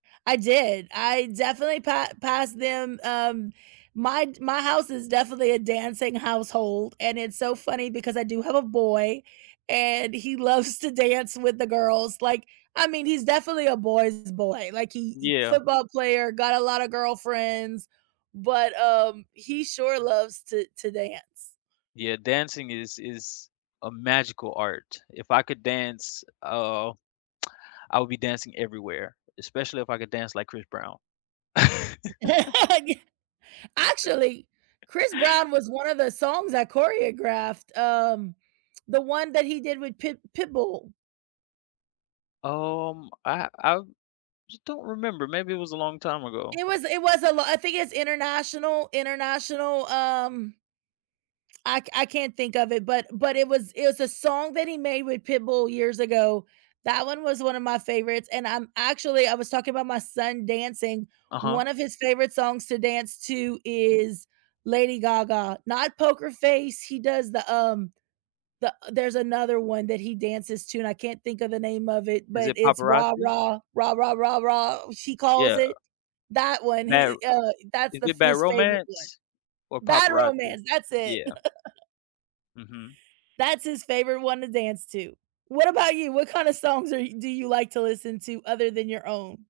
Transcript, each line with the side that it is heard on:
right: I did, I definitely pa pass them um, my j my house is definitely a dancing household, and it's so funny because I do have a boy, and he loves to dance with the girls, like, I mean, he's definitely a boy's boy, like, he he
left: Yeah.
right: football player, got a lotta girlfriends, but, um, he sure loves to to dance.
left: Yeah, dancing is is a magical art, if I could dance oh, I would be dancing everywhere, especially if I could dance like Chris Brown.
right: Y actually, Chris Brown was one of the songs I choreographed, um, the one that he did with Pit Pitbull.
left: Um, I I just don't remember, maybe it was a long time ago?
right: It was it was a lo I think it's international international, um, I c I can't think of it, but but it was it was a song that he made with Pitbull years ago, that one was one of my favorites, and, um, actually, I was talking about my son dancing,
left: Uh-huh.
right: one of his favorite songs to dance to is Lady Gaga not Poker Face, he does the, um, the there's another one that he dances to and I can't think of the name of it,
left: Is
right: but
left: it
right: it's "Rah,
left: Paparazzi?
right: rah, rah, rah, rah, rah," she calls
left: Yeah.
right: it. That one,
left: Bad R
right: he i i
left: uh
right: uh, that's
left: is
right: the f
left: it Bad
right: his favorite one.
left: Romance? Or
right: Bad
left: Paparazzi?
right: Romance! That's it.
left: Yeah. Mhm.
right: That's his favorite one to dance to. What about you? What kinda songs are y do you like to listen to, other than your own?